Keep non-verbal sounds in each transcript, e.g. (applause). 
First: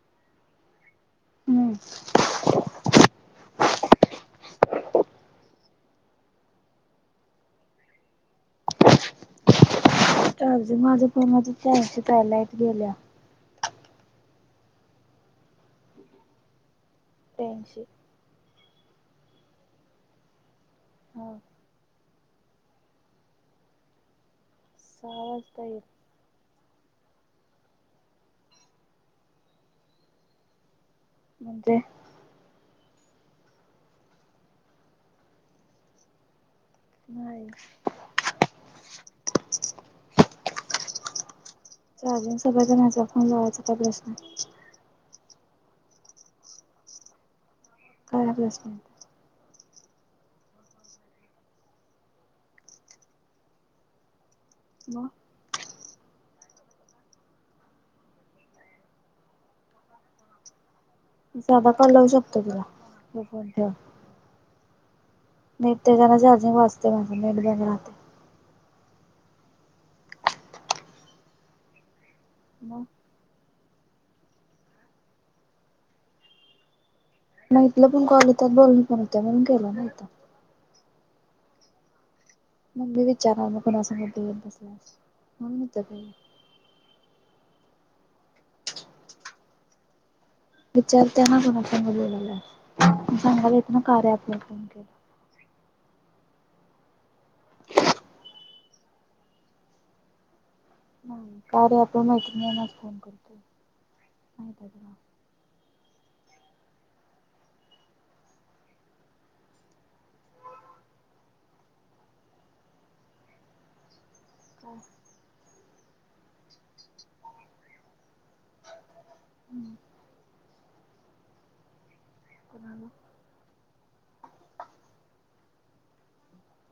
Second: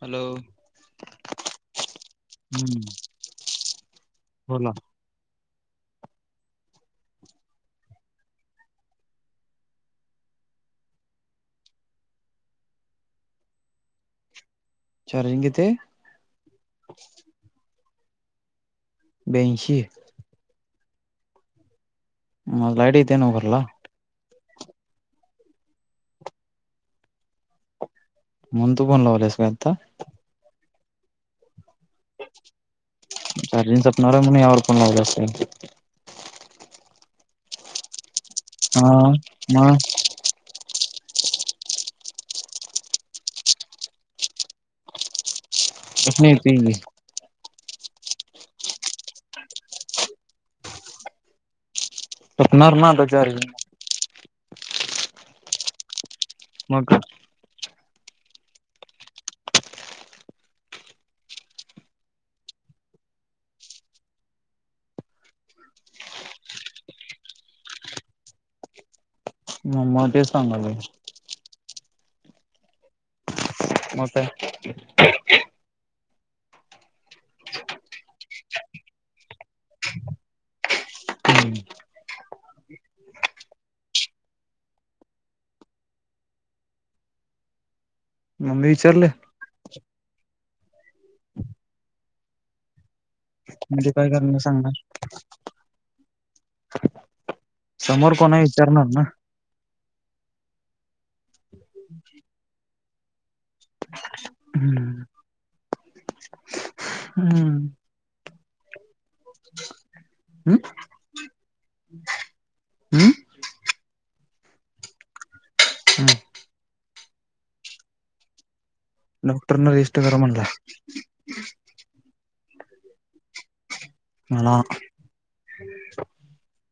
Hello हम्म हम बोला? (unintelligible) चार्जिंग कितीहाय? पंचे ब्यांएशी. हाव म लाईट इत्या नवं घरला? सहज पाइर म्हणून तू फोन लावल्यास व्हय आता. म्हणजे चार्जिंग संपणार म्हणून यावर फोन लावल्या असे. नाही. हा मग चार्जिंग सगळे जणांचा फोन लावायचा का प्रश्न हाय. (unintelligible) काळा ब्रेसलेट. (unintelligible) मग मग क साधा कॉल लावू शकतो तुला. फोन ठेवा. नाही तेजरा चार्जिंग वाचते माझी. नेट बंद राहत. मम्मा ते सगायलोय. म म काय? इथलं पण कॉल येतात. बोलून पण होत म्हणून केलं ना इथ मग मी विचारा म कुणासगत बोलत बसलास म्हणुन इथ (inaudible) मम्मी विचारल. विचारते ना कोणासंगत बोलायला. म्हणजे काय कारण सांगणार. समोर कोण आहे विचारणार ना. नाही कारण आपण मैत्रिणींनाच फोन करतो. माहीत आहे ना. हम्म हम्म हम्म (unintelligible) हम्म डॉक्टरन रेस्ट करा म्हणल. कोणाला. मला.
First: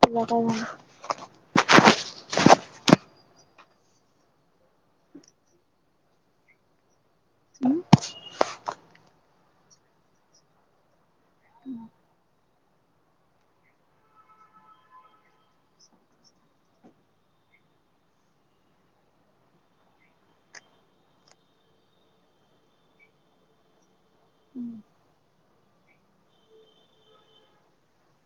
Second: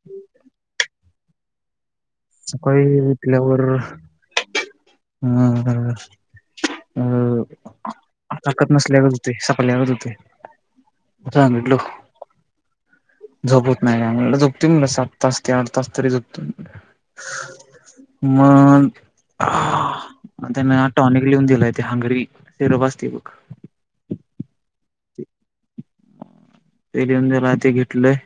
तुला काय झालं. सकाळी उठल्यावर अ अं ताकद नसल्यागत होतय. सपल्यागत होतय. (unintelligible) झोप होत नाही म्हणल झोपतील न सात तास ते आठ तास तरी झोपते मन त्यांन टॉनिक लिहुन दिलाय. ते हांगरी सिरप असते बघ (inaudible) ते दीवुन दिलं ते घेतलंय.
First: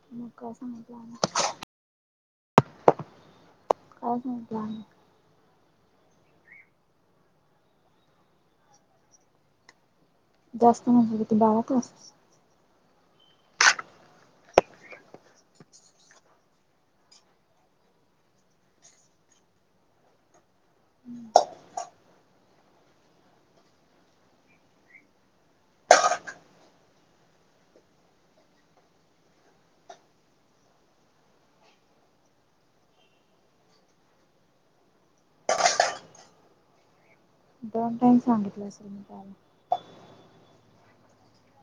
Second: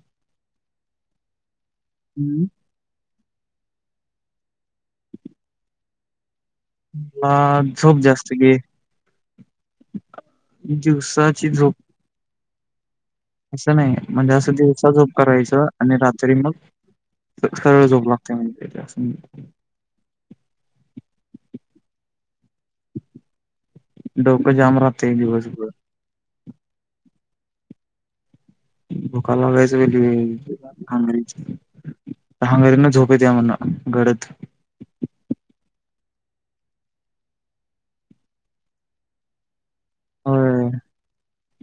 (unintelligible) हम्म काय सांगितलं मग हं झोप जास्त घे. जास्त म्हणजे किती दिवसाची बारा झोप तास असं नाही म्हणजे असं दिवसा झोप करायचं आणि रात्री मग अथळ झोप लागते म्हणे त्यासनी. डोक‌ जाम राहतय दिवसभर. भुका लागायचं वेली हंगरीना झोप येत म्हन गडद. दोन टाईम सांगितलं असेल न घ्यायला. होय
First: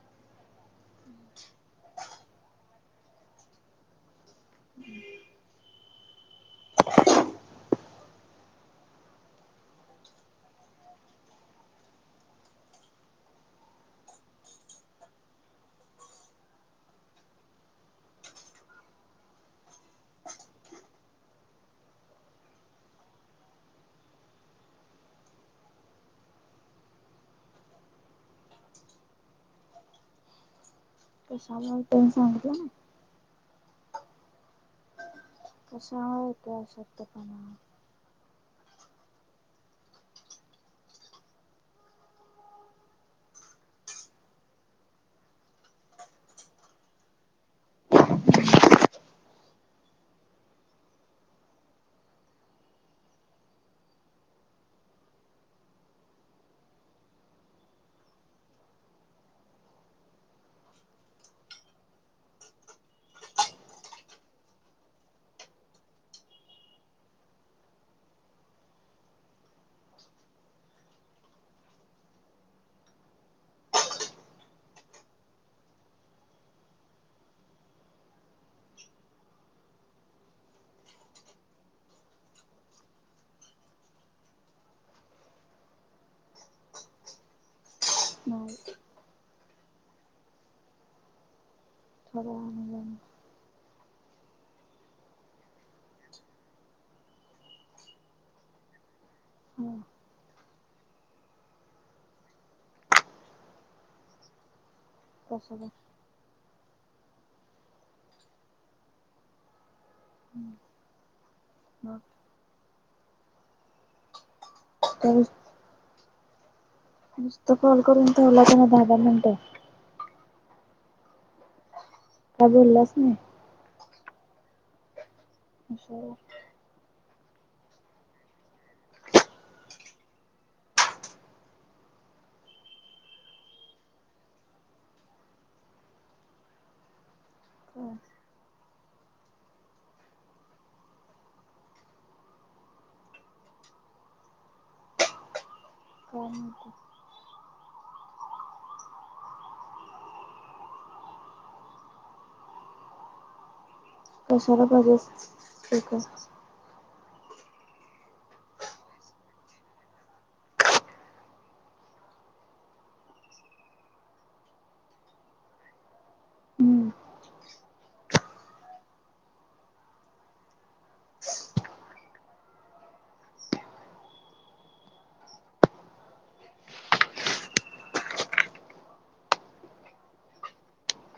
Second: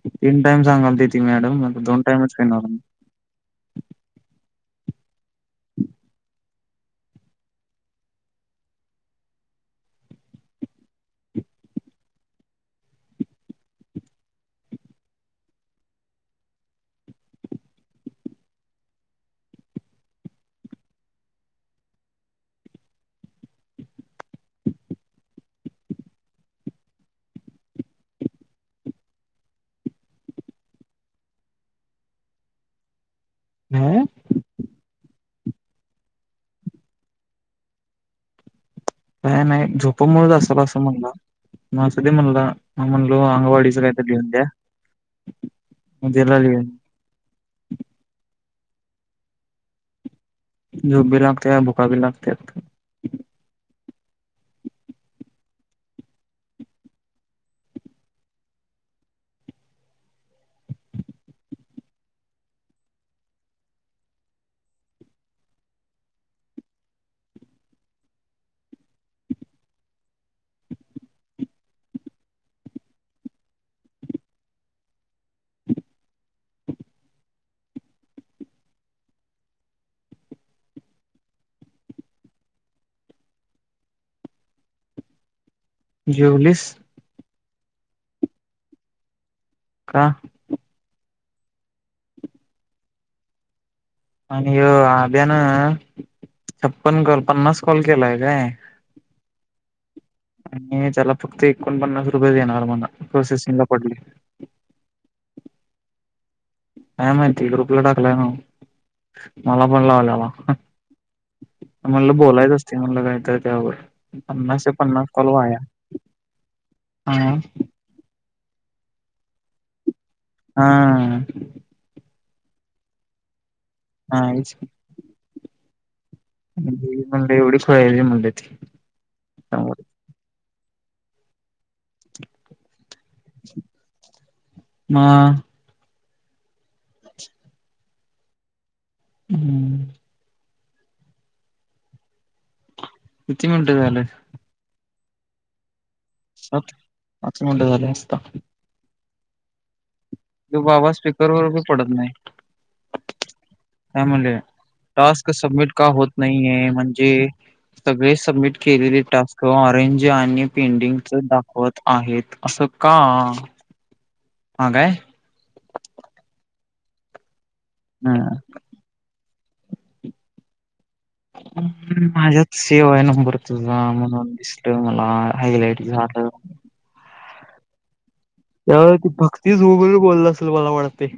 तीन टाइम सांगालतील ती मॅडम म दोन टाईमच करणार आहे मी (inaudible) कशाला पण सांगितलं ना हा कसा येतो अशक्तपणा काय नाही झोपमुळेच अस असं म्हणला माह्यासाठी म्हणल म्हणलो अंग वाढीच काहीतरी लिहून द्या मध्येेला लि (inaudible) झोप बी लागते भुखा बी लागत्यात जेवलीस हम का ला (inaudible) आणि आभ्यान छप्पन कॉल पन्नास कॉल केलाय काय हम् आणि त्याला फक्त एकोण पन्नास रुपये देणार मला प्रोसेसिंग ला पडले. (inaudible) काय माहिती ग्रुपला टाकलाय ना मला णववा मग म्हणलं बोलायच असते म्हणलं काहीत त्यावर पन्नास से पन्नास कॉलो वाया. हा नुसत कॉल करून ठवला त दहा दहा मिनटं हा काय बोललास मी हाच (inaudible) म्हं एवढी खळाली म्हंली त्यामुळे मग काय (inaudible) किती मिनिटे झाले. सात (inaudible) पाच मिनिट झालं असत तो बाबा स्पीकरवर उभे पडत नाही. त्या म्हले कशाला पाहिजे टास्क सबमिट का स्पीकर होत नाहीये म्हणजे सगळे सबमिट केलेले टास्क ऑरेंज आणि पेंडीग दाखवत आहेत अस. का हा काय हम्म हा माझ्यात सेव नंबर तुझा म्हणून दिसल मला हायलाइट झाला. (inaudible) त्यावे त भक्तीच वगैरे बोलला असेल मला वाटते.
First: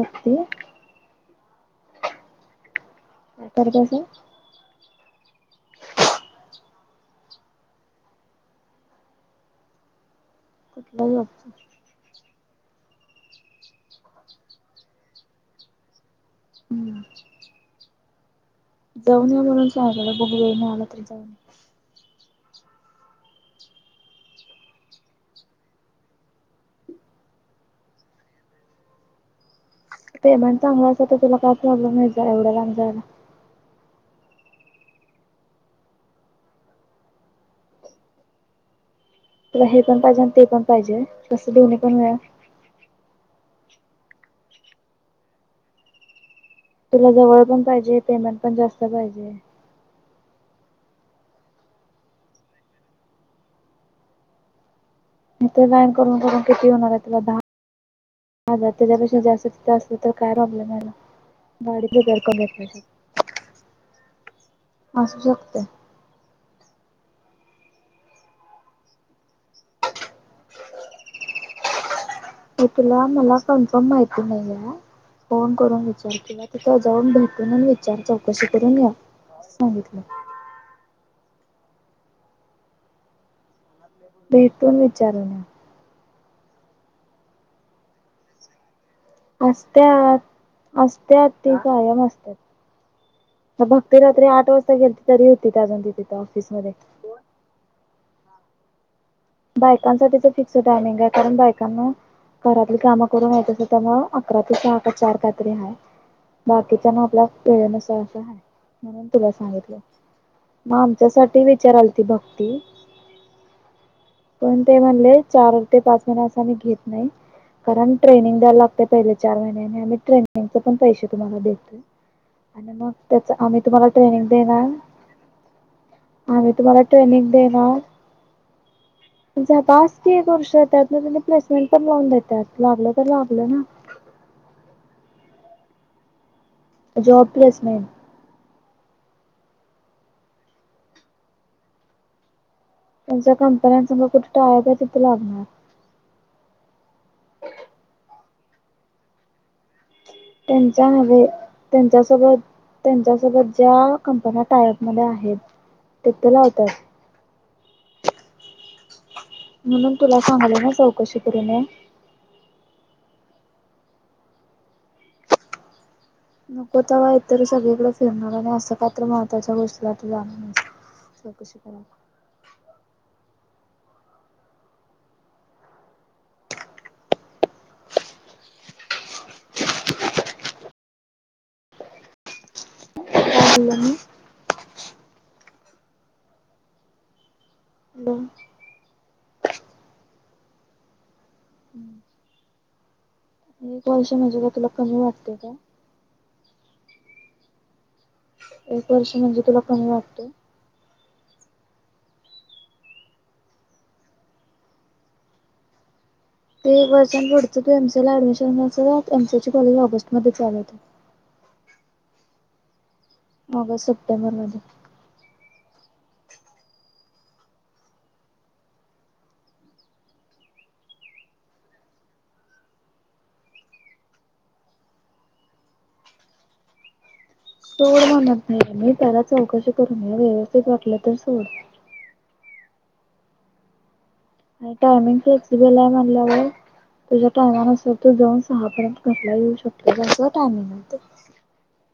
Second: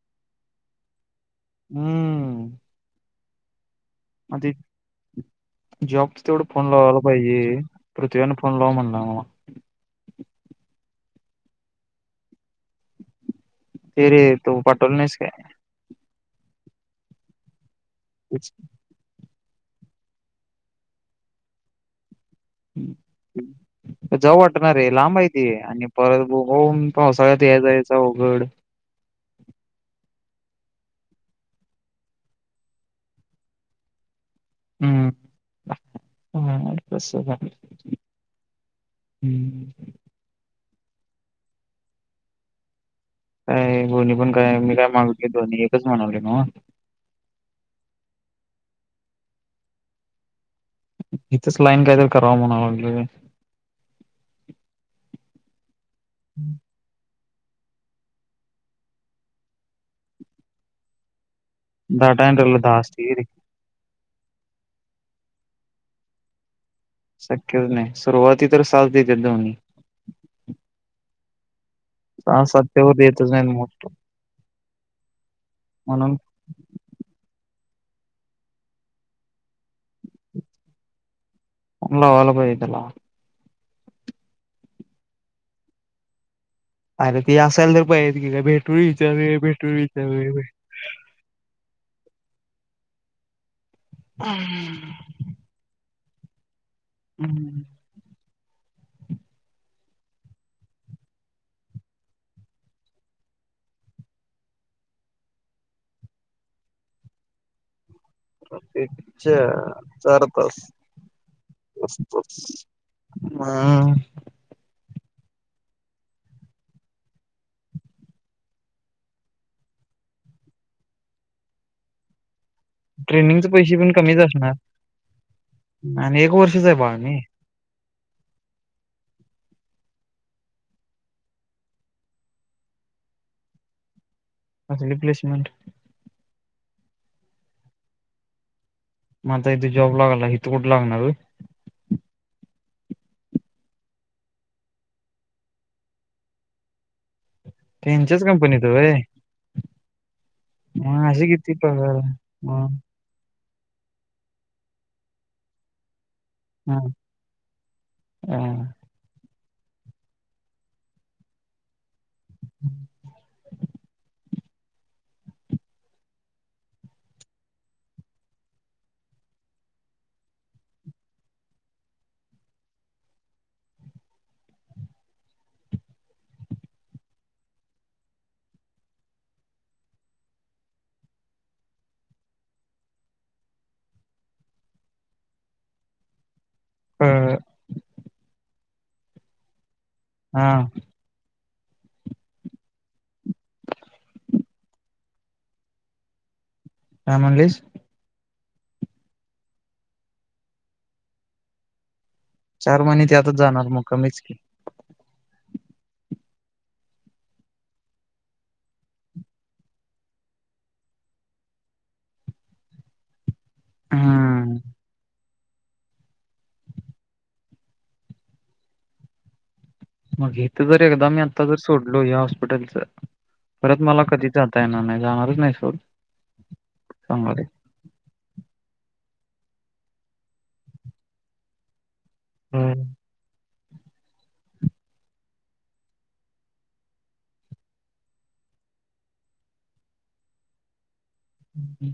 बघते हम्म जरी काय (inaudible) जॉब तेथड फोन लावयला पाहिजे प्रृथ्वीने फोन लावू म्हटलं (inaudible) ते र तू पाटोल नाहीस का. (inaudible) जाऊन म्हणून सांगला बुग घेऊन आला तरी जाऊन. (inaudible) जाऊ वाटणारे लांब यती आणि परत होऊन पावसाळ्यात या जायचं अवघड. पेमेंट चांगला असे तर तुला काय प्रॉब्लेम नाही जा एवढ्या ला जायला. हम् हम तुला हे पण पाहिजे आणि ते पण पाहिजे कस दोन्ही पण मिळेल. काय गोन्नी पण काय मी काय मागितली दोन्ही एकच म्हनवले मग तुला जवळ पण पाहिजे पेमेंट पण जास्त पाहिजे. इथेच लाईन कायतरी कराव म्हणाव लागल. मथ लाईन करून करून किती होणार आहे तुला दहा दहा हजार त्याच्यापेक्षा जास्त तिथं असलं तर काय प्रॉब्लेम झाला. गाडी दर डाटा कमी एंटरला असेल. दहा असते रे असू शकते. शक्यच नाही सुरुवाती तर साथ देत दोन्ही सहा म सातच्यावर तुला येतच मला नाहीत मोस्ट कन्फर्म माहिती नाही आहे. फोन करून म्हणून विचार केला तिथ जाऊन भेटून विचार चौकशी करून घ सांगितलं. हला वाला पतला भेटून विचारू न अरे त असायला तर पाहि येत की काय भेटू असत्या असत्यात ती कायम असत भक्ती रात्री आठ वाजता गेली त तरी होती त अजून त तिथ ऑफिस मध्ये हम्म हम बायकांसाठीच फिक्स टायमिंग आहे कारण बायकांना घरातली कामं करून याेत अस त्यामु अकरा ते सहा का चार कात्री ह बाकीचा ना आपला खेळनस म्हणून तुला विचारूया सांगितलं चार तास मग आमच्यासाठी विचारल ती भक्ती हा पण ते म्हणले चार ते पाच महिने असं म घेत नाही कारण ट्रेनिंग द्यायला लागते पहिले चार महिन्याने आम्ही ट्रेनिंगचे पण पैसे तुम्हाला देत आणि मग त्याच ट्रेनिंगचे आम्ही पैसे तुम्हाला पण कमीच ट्रेनिंग असणार देणार आणि एक आ्ही वर्षच आहे तुम्हाला बाळ मी ट्रेनिंग देणार असती एक वर्ष त्यात ना त्यांनी प्लेसमेंट पण लोन देतात लागलं तर लागलं ना ह अस रिप्लेसमेंट जॉब प्लेसमेंन मग आता इथे जॉब लागाला इथ कुठे लागणार त्यांुमच्या कंपन्यांसग कुठे टाय का आहे तिथं लागणार त्यांच्याच कंपनीत रय त्यांच्या ह त्यांच्या आहे? सोबत मग त्यांच्या सोबत ज्या कंपन्या टायप मध्ये आहेत तिथे लावतात हम् हम म्हणून तुला सांगलं ना चौकशी करण नको तेव्हा इतर सगळीकडे फिरणार नाही असं काात्र महत्त्वाच्या गोष्टीला तर जाण स कश करारा हला हम हम हा हम्म एक वर्ष म्हणजे का तुला कमी वाटते का का मंगश एक वर्ष म्हणजे तुला कोमी वाटत चार महिने ते आतच जाणार मग कमीच की ते वर्षां पुढच तू एमसी ऍडमिशन एमसीलची कॉलेज ऑगस्ट मध्ये चालत. ह. ऑगस्ट सप्टेंबर हम्म मध्ये मग इथ जर एकदा मी आता जर सोडलो या हॉस्पिटलच परत मला कधी जाता येणार नाही जाणारच नाही सोोल चांगाले. सोड म्हणत नाहीे मी त्याला चौकशी करून या व्यवस्थित वाटलं तर सोड. होम. आणि टायमिंग फ्लेक्सिबल आहे म्हणल्यावर तुझ्या टायमानुसार तू दन सहापर्यंत कसला येऊ शकतोस टायमिंग आहे. हम् हम.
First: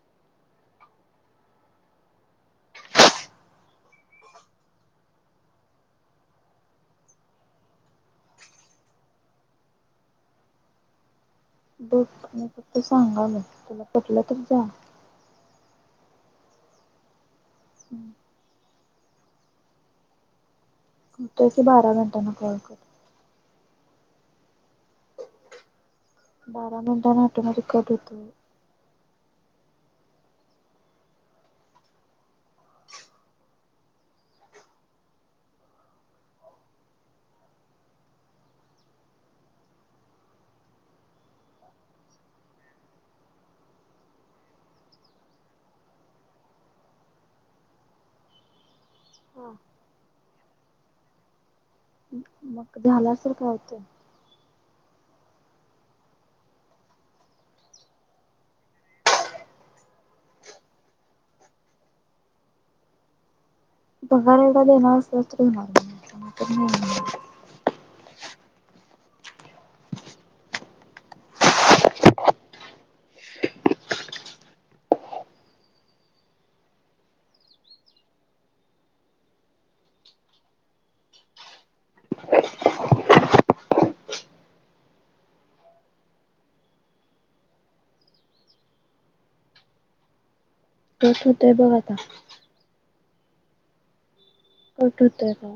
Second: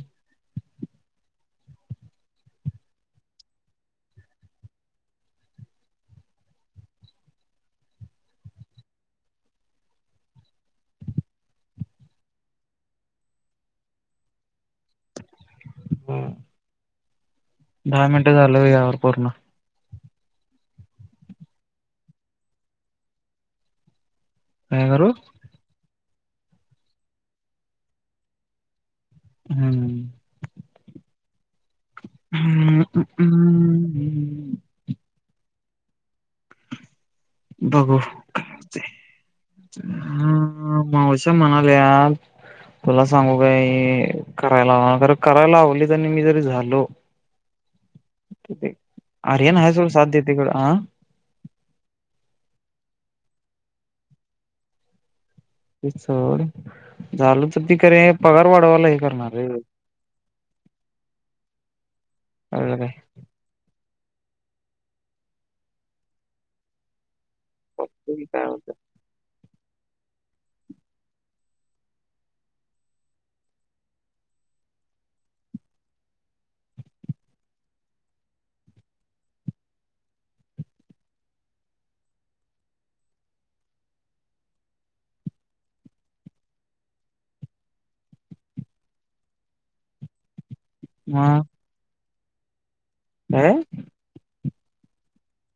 बघ म फक्त सांगा मी तुला कटलं तर जा. हा. दहा मिनटं झालं यावर पूर्ण कतोय की बारा घंटांना कॉल करू. का करू. बारा मिनिटांना आटून रेिकॉर्ड होतो. हम्म. हा हम् हम्. बघू कायते. हा मावस्या म्हणाले या. तुला सांगू का करायला हव ख करायला लावली त मी जरी झालो. (unintelligible) हा अरय ना हय सळ साध्यतेक हह. मग झालासारख होत. ते च झाल तर तिके पगार वाढवायला हे करणार रे. (unintelligible) होे. पगार एढा दे येणार असणार. ते कायत. तो होतो आहे बघा आता हम. कठतरा